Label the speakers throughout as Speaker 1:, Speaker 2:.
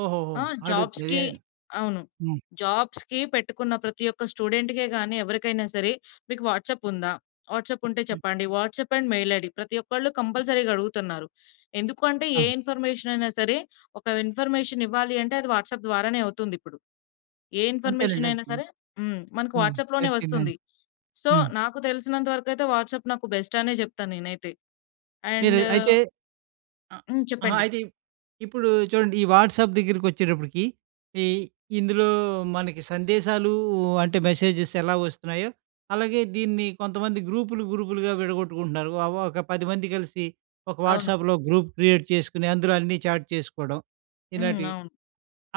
Speaker 1: ఓహోహో!
Speaker 2: ఆ!
Speaker 1: అడుగుతే,
Speaker 2: జాబ్స్‌కి
Speaker 1: హ్మ్.
Speaker 2: అవును. జాబ్స్‌కి పెట్టుకున్న ప్రతి ఒక్క స్టూడెంట్‌కే గాని ఎవరికైనా సరే, "మీకు వాట్సాప్ ఉందా? వాట్సాప్ ఉంటే
Speaker 1: హ్మ్.
Speaker 2: చెప్పండి. WhatsApp and mail ID." ప్రతి ఒక్కళ్ళు కంపల్సరీగా అడుగుతున్నారు. ఎందుకు అంటే ఏ
Speaker 1: ఆ!
Speaker 2: ఇన్ఫర్మేషన్ అయినా సరే, ఒక ఇన్ఫర్మేషన్ ఇవ్వాలి అంటే అది వాట్సాప్ ద్వారానే అవుతుందిప్పుడు. ఏ
Speaker 1: అంతేనండి,
Speaker 2: ఇన్ఫర్మేషన్ అయినా
Speaker 1: అంతే.
Speaker 2: సరే హ్మ్, మనకు
Speaker 1: హ్మ్.
Speaker 2: వాట్సాప్‌లోనే వస్తుంది.
Speaker 1: ప్రతిదానికి
Speaker 2: సో
Speaker 1: హ్మ్.
Speaker 2: నాకు తెలిసినంత వరకయితే వాట్సాప్ నాకు బెస్ట్ అనే చెప్తాను నేనైతే.
Speaker 1: మీరు
Speaker 2: అండ్
Speaker 1: అయితే అ
Speaker 2: హ్మ్.
Speaker 1: ఆహా!
Speaker 2: చెప్పండి
Speaker 1: అయితే ఇప్పుడు చూడండి ఈ వాట్సాప్ దగ్గరికొచ్చేటప్పటికి ఈ ఇందులో మనకి సందేశాలూ అంటే మెసేజెస్ ఎలా వస్తున్నాయో, అలాగే దీన్ని కొంతమంది గ్రూపులు గ్రూపులుగా విడగొట్టుకుంటున్నారు. ఒ ఒక 10 కలిసి ఒక
Speaker 2: అవును.
Speaker 1: వాట్సాప్‌లో గ్రూప్ క్రియేట్ చేసుకొని అందులో అన్నీ చాట్ చేసుకోవడం
Speaker 2: హ్మ్.
Speaker 1: ఇలాంటివి.
Speaker 2: అవును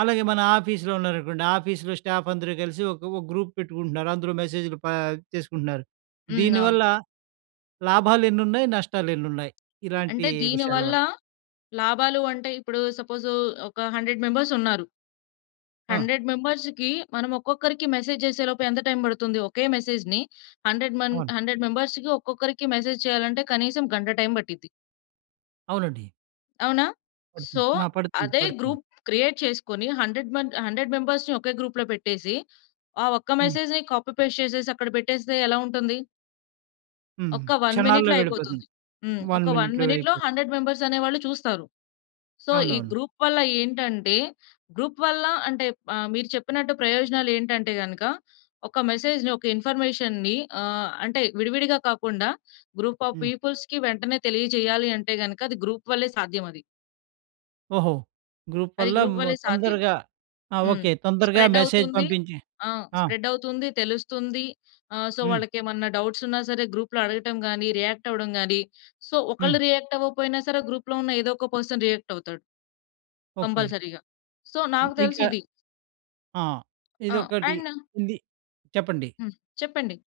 Speaker 1: అలాగే మన ఆఫీస్‌లో ఉన్నారనుకోండి, ఆఫీస్‌లో స్టాఫ్ అందరూ కలిసి ఒక ఒక గ్రూప్ పెట్టుకుంటున్నారు. అందులో మెసేజ్‌లు పా చేసుకుంటున్నారు.
Speaker 2: హ్మ్. అవును
Speaker 1: దీనివల్ల లాభాలెన్నున్నాయి? నష్టాలెన్నున్నాయి? ఇలాంటీ
Speaker 2: అంటే
Speaker 1: విషయాల
Speaker 2: దీనివల్ల
Speaker 1: వల్ల?
Speaker 2: లాభాలు అంటే ఇప్పుడు సపోజు ఒక 100 మెంబర్స్ ఉన్నారు.
Speaker 1: ఆ!
Speaker 2: 100 మెంబర్స్‌కీ మనం ఒక్కొక్కరికి మెసేజ్ చేసే లోపు ఎంత టైమ్ పడుతుంది? ఒకే మెసేజ్‌ని 100 మంది,
Speaker 1: అవును.
Speaker 2: 100 మెంబర్స్‌కి ఒక్కొక్కరికి మెసేజ్ చేయాలంటే కనీసం గంట టైమ్ పట్టిద్ది.
Speaker 1: అవునండి.
Speaker 2: అవునా? సో
Speaker 1: పడుతుంది. ఆ! పడుతుంది,
Speaker 2: అదే
Speaker 1: పడుతుంది.
Speaker 2: గ్రూప్ క్రియేట్ చేసుకొని 100 మంద్ 100 మెంబర్స్‌ని ఒకే గ్రూప్‌లో పెట్టేసి, ఆ ఒక్క
Speaker 1: హ్మ్.
Speaker 2: మెసేజ్‌ని కాపీ పేస్ట్ చేసేసి అక్కడ పెట్టేస్తే ఎలావుంటుంది?
Speaker 1: హ్మ్.
Speaker 2: ఒక 1
Speaker 1: క్షణాల్లో
Speaker 2: మినిట్‌లో అయిపోతుంది.
Speaker 1: వెళ్ళిపోతుంది.
Speaker 2: హ్మ్.
Speaker 1: 1
Speaker 2: ఒక 1
Speaker 1: మినిట్‌లో
Speaker 2: మినిట్‌లో
Speaker 1: అయిపోతుంది
Speaker 2: 100 మెంబర్స్ అనేవాళ్ళు చూస్తారు. సో ఈ
Speaker 1: అవునవును.
Speaker 2: గ్రూప్‌ వల్ల ఏంటంటే గ్రూప్ వల్ల అంటే ఆహ్, మీరు చెప్పినట్టు ప్రయోజనాలేంటంటే గనుక, ఒక మెసేజ్‌ని, ఒక ఇన్ఫర్మేషన్‌ని ఆహ్, అంటే విడివిడిగా కాకుండా గ్రూప్ ఆఫ్
Speaker 1: హ్మ్.
Speaker 2: పీపుల్స్‌కి వెంటనే తెలియజేయాలి అంటే గనుక అది గ్రూప్ వల్లే సాధ్యమది.
Speaker 1: ఓహో! గ్రూప్
Speaker 2: అది
Speaker 1: వల్ల
Speaker 2: గ్రూప్
Speaker 1: హ్మ్,
Speaker 2: వల్లే సాధ్యం.
Speaker 1: తొందరగా ఆ!
Speaker 2: హ్మ్.
Speaker 1: ఓకె. తొందరగా
Speaker 2: స్ప్రెడ్
Speaker 1: మెసేజ్
Speaker 2: అవుతుంది.
Speaker 1: పంపించి
Speaker 2: ఆ!
Speaker 1: ఆ!
Speaker 2: స్ప్రెడ్ అవుతుంది, తెలుస్తుంది. ఆ! సో
Speaker 1: హ్మ్.
Speaker 2: వాళ్ళకేమన్నా డౌట్స్ ఉన్న సరే గ్రూప్‌లో అడగటం గాని, రియాక్ట్ అవ్వడం గాని, సో ఒకళ్ళు
Speaker 1: హ్మ్.
Speaker 2: రియాక్ట్ అవ్వకపోయినా సరే గ్రూప్‌లో ఉన్న ఏదో ఒక పర్సన్ రియాక్ట్ అవుతాడు.
Speaker 1: ఓకె.
Speaker 2: కంపల్సరీగా. సో నాకు తెలిసి
Speaker 1: ఇంకా
Speaker 2: ఇది.
Speaker 1: ఆ!
Speaker 2: ఆ!
Speaker 1: ఇదొకటి
Speaker 2: అండ్
Speaker 1: ఉంది. చెప్పండి.
Speaker 2: హ్మ్. చెప్పండి.